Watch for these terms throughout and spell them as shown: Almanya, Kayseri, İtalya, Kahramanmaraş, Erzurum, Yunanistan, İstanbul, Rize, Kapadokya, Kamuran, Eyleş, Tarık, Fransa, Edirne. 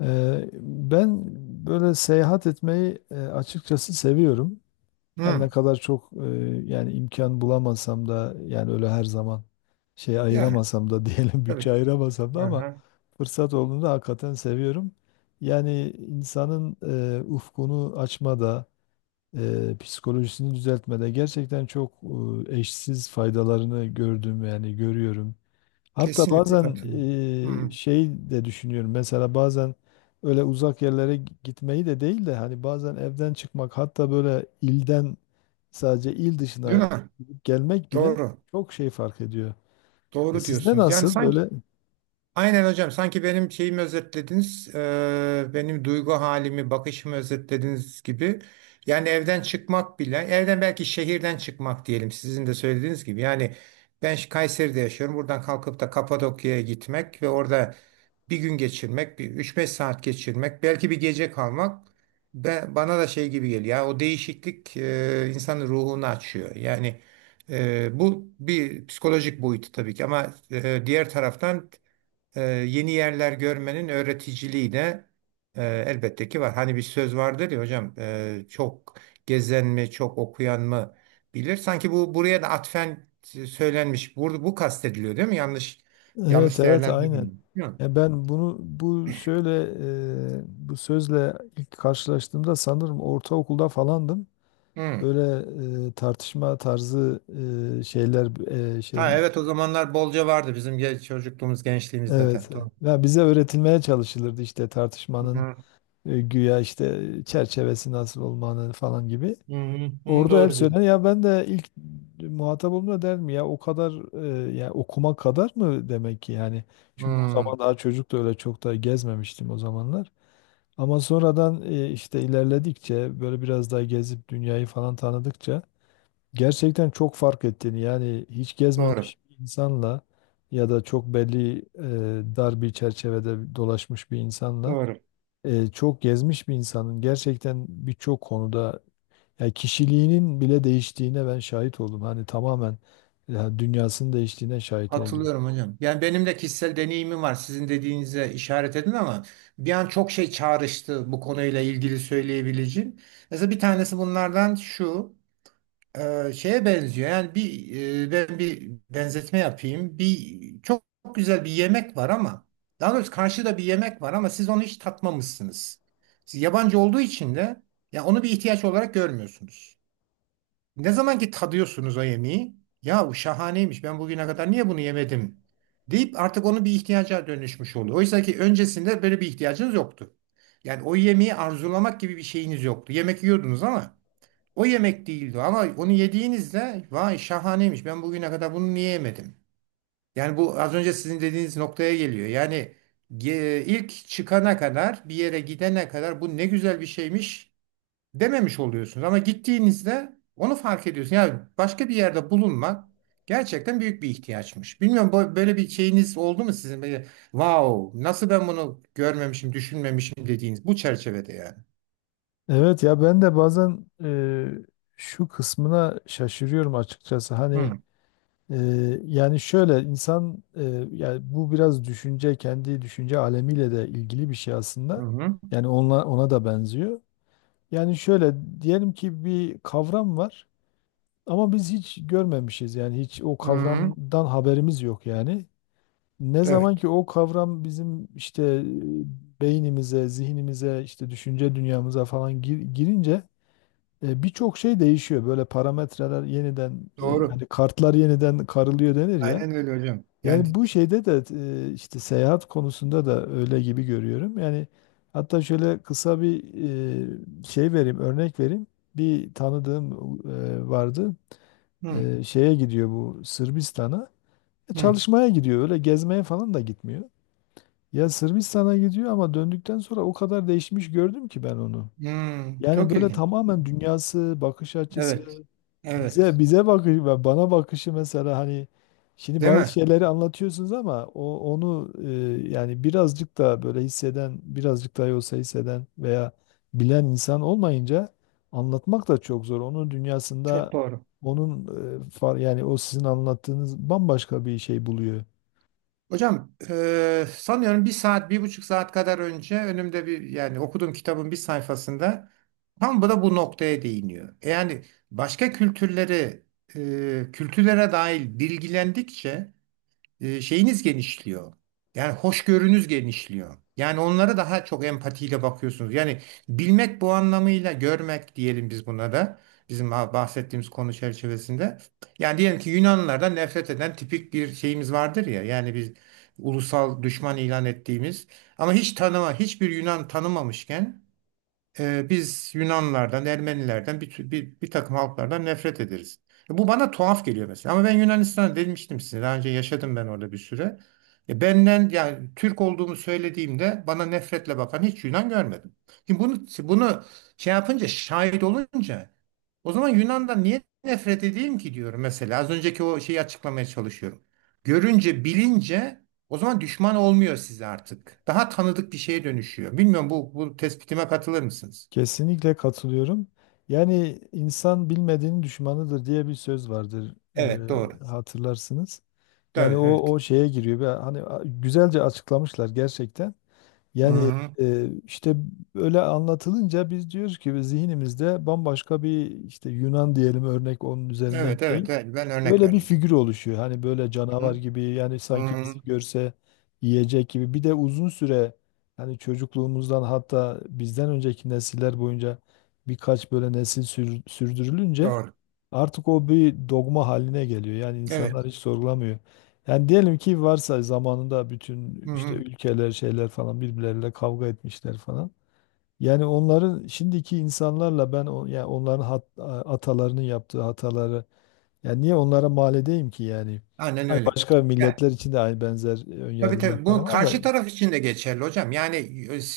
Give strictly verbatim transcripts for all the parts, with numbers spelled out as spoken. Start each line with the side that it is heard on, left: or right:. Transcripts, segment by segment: left: Eee, ben böyle seyahat etmeyi e, açıkçası seviyorum. Her ne
right: Hı,
left: kadar çok e, yani imkan bulamasam da yani öyle her zaman şey
right: yani
left: ayıramasam da diyelim
right: tabii
left: bütçe
right: ki.
left: ayıramasam da ama
right: Aha,
left: fırsat olduğunda hakikaten seviyorum. Yani insanın e, ufkunu açmada, e, psikolojisini düzeltmede gerçekten çok e, eşsiz faydalarını gördüm yani görüyorum. Hatta
right: kesinlikle
left: bazen
right: katılıyorum.
left: e,
right: Hı,
left: şey de düşünüyorum. Mesela bazen öyle uzak yerlere gi- gitmeyi de değil de hani bazen evden çıkmak hatta böyle ilden sadece il dışına
right: değil mi?
left: gidip gelmek bile
right: Doğru.
left: çok şey fark ediyor. E,
right: Doğru
left: Sizde
right: diyorsunuz. Yani
left: nasıl
right: sanki
left: böyle?
right: aynen hocam sanki benim şeyimi özetlediniz. E, benim duygu halimi, bakışımı özetlediniz gibi. Yani evden çıkmak bile, evden belki şehirden çıkmak diyelim sizin de söylediğiniz gibi. Yani ben Kayseri'de yaşıyorum. Buradan kalkıp da Kapadokya'ya gitmek ve orada bir gün geçirmek, bir üç beş saat geçirmek, belki bir gece kalmak ben, bana da şey gibi geliyor. Ya, o değişiklik e, insanın ruhunu açıyor. Yani e, bu bir psikolojik boyutu tabii ki, ama e, diğer taraftan e, yeni yerler görmenin öğreticiliği de e, elbette ki var. Hani bir söz vardır ya hocam, e, çok gezen mi, çok okuyan mı bilir. Sanki bu buraya da atfen söylenmiş. Bu, bu kastediliyor değil mi? Yanlış
left: Evet
right: yanlış
left: evet aynen.
right: değerlendirmiyorum, değil mi?
left: Ya ben bunu bu şöyle e, bu sözle ilk karşılaştığımda sanırım ortaokulda falandım.
right: Hı.
left: Böyle e, tartışma tarzı e, şeyler e, şey
right: Ha evet, o zamanlar bolca vardı bizim gen- çocukluğumuz gençliğimizde de.
left: evet.
right: Doğru.
left: Ya bize öğretilmeye çalışılırdı işte
right: Hı
left: tartışmanın
right: hı,
left: e, güya işte çerçevesi nasıl olmanın falan gibi.
right: hı hı,
left: Orada hep
right: doğru
left: söylenen
right: diyorsun.
left: ya ben de ilk muhatap olduğumda der mi ya o kadar e, ya okuma kadar mı demek ki yani çünkü o
right: Hı,
left: zaman daha çocuk da öyle çok da gezmemiştim o zamanlar ama sonradan e, işte ilerledikçe böyle biraz daha gezip dünyayı falan tanıdıkça gerçekten çok fark ettiğini yani hiç
right: doğru.
left: gezmemiş bir insanla ya da çok belli e, dar bir çerçevede dolaşmış bir insanla
right: Doğru.
left: e, çok gezmiş bir insanın gerçekten birçok konuda yani kişiliğinin bile değiştiğine ben şahit oldum. Hani tamamen ya dünyasının değiştiğine şahit oldum.
right: Hatırlıyorum hocam. Yani benim de kişisel deneyimim var. Sizin dediğinize işaret edin ama bir an çok şey çağrıştı, bu konuyla ilgili söyleyebileceğim. Mesela bir tanesi bunlardan şu. Eee, şeye benziyor. Yani bir eee, ben bir benzetme yapayım. Bir çok, çok güzel bir yemek var ama, daha doğrusu karşıda bir yemek var ama siz onu hiç tatmamışsınız. Siz yabancı olduğu için de ya onu bir ihtiyaç olarak görmüyorsunuz. Ne zaman ki tadıyorsunuz o yemeği, ya bu şahaneymiş. Ben bugüne kadar niye bunu yemedim deyip artık onu bir ihtiyaca dönüşmüş oluyor. Oysa ki öncesinde böyle bir ihtiyacınız yoktu. Yani o yemeği arzulamak gibi bir şeyiniz yoktu. Yemek yiyordunuz ama o yemek değildi, ama onu yediğinizde vay şahaneymiş, ben bugüne kadar bunu niye yemedim? Yani bu az önce sizin dediğiniz noktaya geliyor. Yani ge- ilk çıkana kadar, bir yere gidene kadar bu ne güzel bir şeymiş dememiş oluyorsunuz. Ama gittiğinizde onu fark ediyorsun. Yani başka bir yerde bulunmak gerçekten büyük bir ihtiyaçmış. Bilmiyorum, bu- böyle bir şeyiniz oldu mu sizin? Böyle, wow nasıl ben bunu görmemişim düşünmemişim dediğiniz bu çerçevede yani.
left: Evet ya ben de bazen e, şu kısmına şaşırıyorum açıkçası. Hani
right: Hı
left: e, yani şöyle insan e, yani bu biraz düşünce kendi düşünce alemiyle de ilgili bir şey aslında.
right: hı.
left: Yani ona, ona da benziyor. Yani şöyle diyelim ki bir kavram var ama biz hiç görmemişiz. Yani hiç o
right: Hı hı.
left: kavramdan haberimiz yok yani. Ne zaman
right: Evet.
left: ki o kavram bizim işte e, beynimize, zihnimize, işte düşünce dünyamıza falan gir- girince e, birçok şey değişiyor. Böyle parametreler yeniden, e,
right: Doğru.
left: hani kartlar yeniden karılıyor denir ya.
right: Aynen öyle hocam. Yani
left: Yani bu şeyde de e, işte seyahat konusunda da öyle gibi görüyorum. Yani hatta şöyle kısa bir e, şey vereyim, örnek vereyim. Bir tanıdığım e, vardı.
right: hı,
left: E, Şeye gidiyor bu Sırbistan'a. E,
right: hı,
left: Çalışmaya gidiyor. Öyle gezmeye falan da gitmiyor. Ya Sırbistan'a gidiyor ama döndükten sonra o kadar değişmiş gördüm ki ben onu.
right: hı.
left: Yani
right: Çok
left: böyle
right: ilginç.
left: tamamen dünyası, bakış
right: Evet.
left: açısı, bize
right: Evet.
left: bize bakışı ve bana bakışı mesela hani şimdi
right: Değil
left: bazı
right: mi?
left: şeyleri anlatıyorsunuz ama o onu e, yani birazcık da böyle hisseden, birazcık da olsa hisseden veya bilen insan olmayınca anlatmak da çok zor. Onun dünyasında
right: Çok doğru.
left: onun e, far- yani o sizin anlattığınız bambaşka bir şey buluyor.
right: Hocam, e, sanıyorum bir saat, bir buçuk saat kadar önce önümde bir, yani okuduğum kitabın bir sayfasında tam bu da bu noktaya değiniyor. E Yani başka kültürleri, e, kültürlere dair bilgilendikçe e, şeyiniz genişliyor. Yani hoşgörünüz genişliyor. Yani onlara daha çok empatiyle bakıyorsunuz. Yani bilmek, bu anlamıyla görmek diyelim biz buna da. Bizim bahsettiğimiz konu çerçevesinde. Yani diyelim ki Yunanlılardan nefret eden tipik bir şeyimiz vardır ya. Yani biz ulusal düşman ilan ettiğimiz ama hiç tanıma, hiçbir Yunan tanımamışken, ee, biz Yunanlardan, Ermenilerden, bir, tü- bir, bir takım halklardan nefret ederiz. E, Bu bana tuhaf geliyor mesela. Ama ben Yunanistan'a demiştim size. Daha önce yaşadım ben orada bir süre. E, benden yani Türk olduğumu söylediğimde bana nefretle bakan hiç Yunan görmedim. Şimdi bunu bunu şey yapınca, şahit olunca o zaman Yunan'dan niye nefret edeyim ki diyorum mesela. Az önceki o şeyi açıklamaya çalışıyorum. Görünce, bilince o zaman düşman olmuyor size artık. Daha tanıdık bir şeye dönüşüyor. Bilmiyorum, bu, bu tespitime katılır mısınız?
left: Kesinlikle katılıyorum. Yani insan bilmediğinin düşmanıdır diye bir söz vardır,
right: Evet doğru.
left: e, hatırlarsınız. Yani o
right: Evet evet.
left: o şeye giriyor. Ve hani a- güzelce açıklamışlar gerçekten. Yani
right: Hı-hı.
left: e, işte öyle anlatılınca biz diyoruz ki biz zihnimizde bambaşka bir işte Yunan diyelim örnek onun üzerinden
right: Evet evet
left: gideyim.
right: evet. Ben örnek
left: Böyle bir
right: verdim tabii.
left: figür oluşuyor. Hani böyle canavar
right: Hı-hı.
left: gibi yani sanki
right: Hı-hı.
left: bizi görse yiyecek gibi. Bir de uzun süre hani çocukluğumuzdan hatta bizden önceki nesiller boyunca birkaç böyle nesil sür- sürdürülünce
right: Doğru.
left: artık o bir dogma haline geliyor. Yani insanlar
right: Evet.
left: hiç sorgulamıyor. Yani diyelim ki varsa zamanında bütün işte
right: Hı-hı.
left: ülkeler şeyler falan birbirleriyle kavga etmişler falan. Yani onların şimdiki insanlarla ben o- yani onların hat- atalarının yaptığı hataları yani niye onlara mal edeyim ki yani?
right: Aynen
left: Hani
right: öyle.
left: başka milletler için de aynı benzer e,
right: Tabii
left: önyargılar
right: tabii, bu
left: falan var da
right: karşı taraf için de geçerli hocam. Yani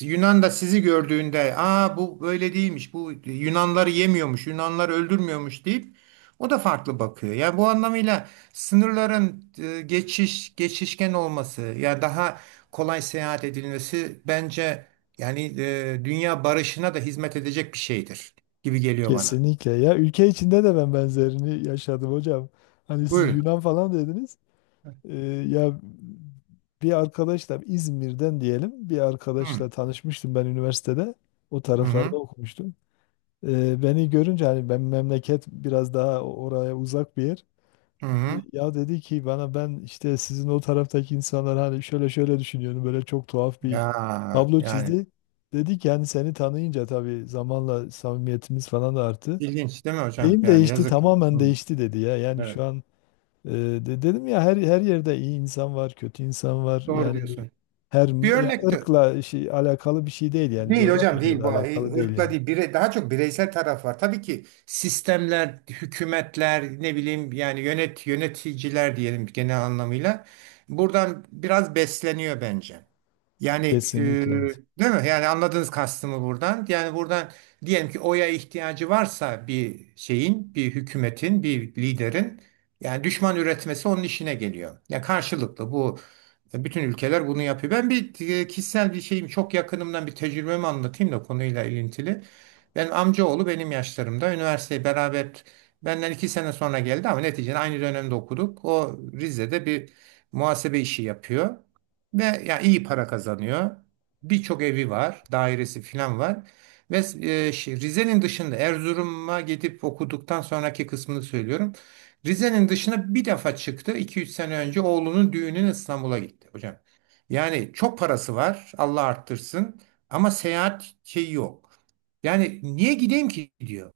right: e, Yunan da sizi gördüğünde aa bu böyle değilmiş, bu Yunanları yemiyormuş, Yunanları öldürmüyormuş deyip o da farklı bakıyor. Yani bu anlamıyla sınırların e, geçiş geçişken olması, yani daha kolay seyahat edilmesi, bence yani e, dünya barışına da hizmet edecek bir şeydir gibi geliyor bana.
left: kesinlikle ya ülke içinde de ben benzerini yaşadım hocam. Hani siz
right: Buyurun.
left: Yunan falan dediniz. Ee, ya bir arkadaşla İzmir'den diyelim bir
right: Hı
left: arkadaşla tanışmıştım ben üniversitede. O
right: hı
left: taraflarda
right: hı.
left: okumuştum. Ee, beni görünce hani ben memleket biraz daha oraya uzak bir yer.
right: Hı.
left: Ya dedi ki bana ben işte sizin o taraftaki insanlar hani şöyle şöyle düşünüyorum böyle çok tuhaf bir
right: Ya
left: tablo
right: yani
left: çizdi. Dedi ki yani seni tanıyınca tabii zamanla samimiyetimiz falan da arttı.
right: ilginç değil mi hocam?
left: Şeyim
right: Yani
left: değişti
right: yazık.
left: tamamen
right: Hı.
left: değişti dedi ya. Yani şu
right: Evet.
left: an e, de- dedim ya her her yerde iyi insan var, kötü insan var.
right: Doğru
left: Yani
right: diyorsun.
left: her
right: Bir
left: ya
right: örnek de
left: ırkla şey, alakalı bir şey değil yani
right: değil hocam,
left: coğrafyayla
right: değil
left: da
right: bu e,
left: alakalı değil
right: ırkla
left: yani.
right: değil, bire, daha çok bireysel taraf var. Tabii ki sistemler, hükümetler, ne bileyim, yani yönet yöneticiler diyelim, genel anlamıyla buradan biraz besleniyor bence. Yani e,
left: Kesinlikle.
right: değil mi? Yani anladınız kastımı buradan. Yani buradan diyelim ki oya ihtiyacı varsa bir şeyin, bir hükümetin, bir liderin, yani düşman üretmesi onun işine geliyor. Ya karşılıklı bu, bütün ülkeler bunu yapıyor. Ben bir e, kişisel bir şeyim, çok yakınımdan bir tecrübemi anlatayım da konuyla ilintili. Benim amcaoğlu benim yaşlarımda üniversiteyi beraber, benden iki sene sonra geldi ama neticede aynı dönemde okuduk. O Rize'de bir muhasebe işi yapıyor ve ya iyi para kazanıyor. Birçok evi var, dairesi falan var. Ve e, şey, Rize'nin dışında Erzurum'a gidip okuduktan sonraki kısmını söylüyorum. Rize'nin dışına bir defa çıktı. iki üç sene önce oğlunun düğününe İstanbul'a gitti hocam. Yani çok parası var, Allah arttırsın. Ama seyahat şeyi yok. Yani niye gideyim ki diyor.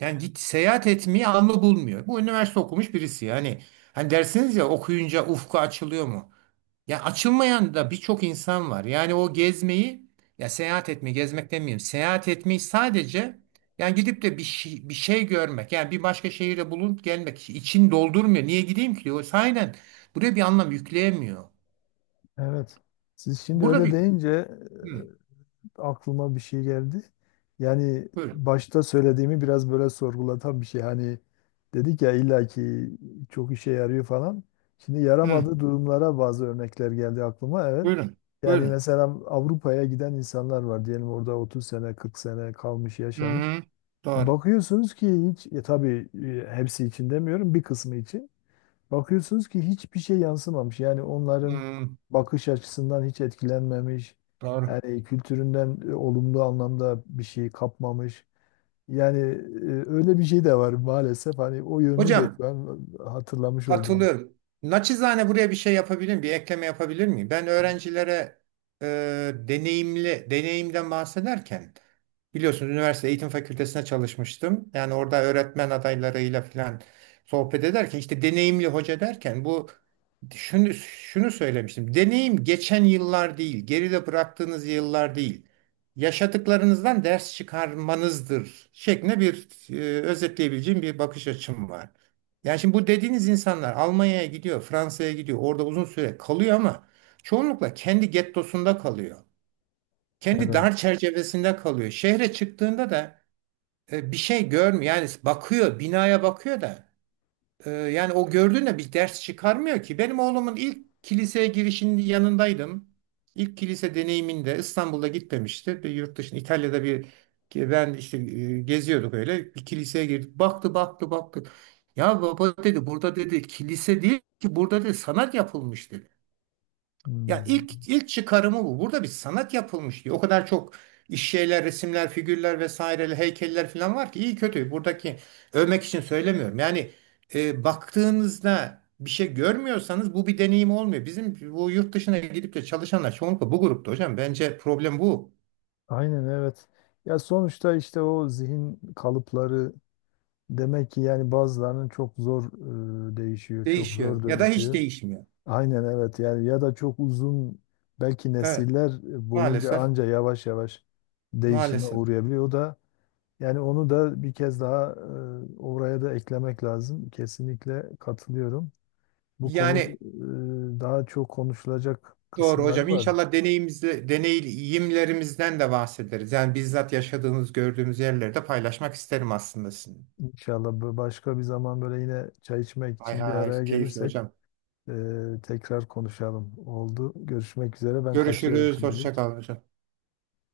right: Yani git, seyahat etmeyi anlı bulmuyor. Bu üniversite okumuş birisi. Yani hani dersiniz ya, okuyunca ufku açılıyor mu? Ya açılmayan da birçok insan var. Yani o gezmeyi, ya seyahat etmeyi, gezmek demeyeyim, seyahat etmeyi sadece, yani gidip de bir şey, bir şey görmek. Yani bir başka şehire bulunup gelmek için doldurmuyor. Niye gideyim ki diyor. O sahiden buraya bir anlam yükleyemiyor.
left: Evet. Siz şimdi
right: Burada
left: öyle
right: bir
left: deyince
right: Hı,
left: aklıma bir şey geldi. Yani
right: buyurun.
left: başta söylediğimi biraz böyle sorgulatan bir şey. Hani dedik ya illaki çok işe yarıyor falan. Şimdi
right: Hı,
left: yaramadığı durumlara bazı örnekler geldi aklıma. Evet.
right: buyurun.
left: Yani
right: Buyurun.
left: mesela Avrupa'ya giden insanlar var. Diyelim orada otuz sene, kırk sene kalmış,
right: Hı,
left: yaşamış.
right: hı, doğru.
left: Bakıyorsunuz ki hiç, e, tabii e, hepsi için demiyorum, bir kısmı için. Bakıyorsunuz ki hiçbir şey yansımamış. Yani onların
right: Hı,
left: bakış açısından hiç etkilenmemiş.
right: doğru.
left: Yani kültüründen e, olumlu anlamda bir şey kapmamış. Yani e, öyle bir şey de var maalesef. Hani o yönünü de
right: Hocam,
left: şu an e, hatırlamış oldum.
right: katılıyorum. Naçizane buraya bir şey yapabilir miyim? Bir ekleme yapabilir miyim? Ben öğrencilere e, deneyimli, deneyimden bahsederken, biliyorsunuz üniversite eğitim fakültesine çalışmıştım. Yani orada öğretmen adaylarıyla falan sohbet ederken işte deneyimli hoca derken bu şunu, şunu söylemiştim. Deneyim geçen yıllar değil, geride bıraktığınız yıllar değil, yaşadıklarınızdan ders çıkarmanızdır şeklinde bir e, özetleyebileceğim bir bakış açım var. Yani şimdi bu dediğiniz insanlar Almanya'ya gidiyor, Fransa'ya gidiyor, orada uzun süre kalıyor ama çoğunlukla kendi gettosunda kalıyor. Kendi
left: Evet.
right: dar çerçevesinde kalıyor. Şehre çıktığında da e, bir şey görmüyor. Yani bakıyor, binaya bakıyor da ee, yani o gördüğüne bir ders çıkarmıyor ki. Benim oğlumun ilk kiliseye girişinin yanındaydım. İlk kilise deneyiminde İstanbul'da gitmemişti. Bir yurt dışında, İtalya'da bir, ben işte e, geziyorduk öyle. Bir kiliseye girdik. Baktı baktı baktı. Ya baba dedi, burada dedi kilise değil ki, burada dedi sanat yapılmış dedi. Ya
left: Hmm.
right: ilk ilk çıkarımı bu. Burada bir sanat yapılmış diyor. O kadar çok iş, şeyler, resimler, figürler vesaire, heykeller falan var ki, iyi kötü. Buradaki övmek için söylemiyorum. Yani e, baktığınızda bir şey görmüyorsanız bu bir deneyim olmuyor. Bizim bu yurt dışına gidip de çalışanlar çoğunlukla bu grupta hocam. Bence problem bu.
left: Aynen evet. Ya sonuçta işte o zihin kalıpları demek ki yani bazılarının çok zor e, değişiyor, çok
right: Değişiyor
left: zor
right: ya da hiç
left: dönüşüyor.
right: değişmiyor.
left: Aynen evet yani ya da çok uzun belki
right: Evet,
left: nesiller boyunca
right: maalesef,
left: anca yavaş yavaş değişime
right: maalesef.
left: uğrayabiliyor. O da yani onu da bir kez daha e, oraya da eklemek lazım. Kesinlikle katılıyorum. Bu konu
right: Yani
left: e, daha çok konuşulacak
right: doğru
left: kısımları
right: hocam.
left: var.
right: İnşallah deneyimizle, deneyimlerimizden de bahsederiz. Yani bizzat yaşadığınız, gördüğünüz yerleri de paylaşmak isterim aslında sizin.
left: İnşallah bu- başka bir zaman böyle yine çay içmek
right: Hay
left: için bir
right: hay,
left: araya
right: keyifli
left: gelirsek
right: hocam.
left: e, tekrar konuşalım. Oldu. Görüşmek üzere. Ben kaçıyorum
right: Görüşürüz, hoşça
left: şimdilik.
right: kalın hocam.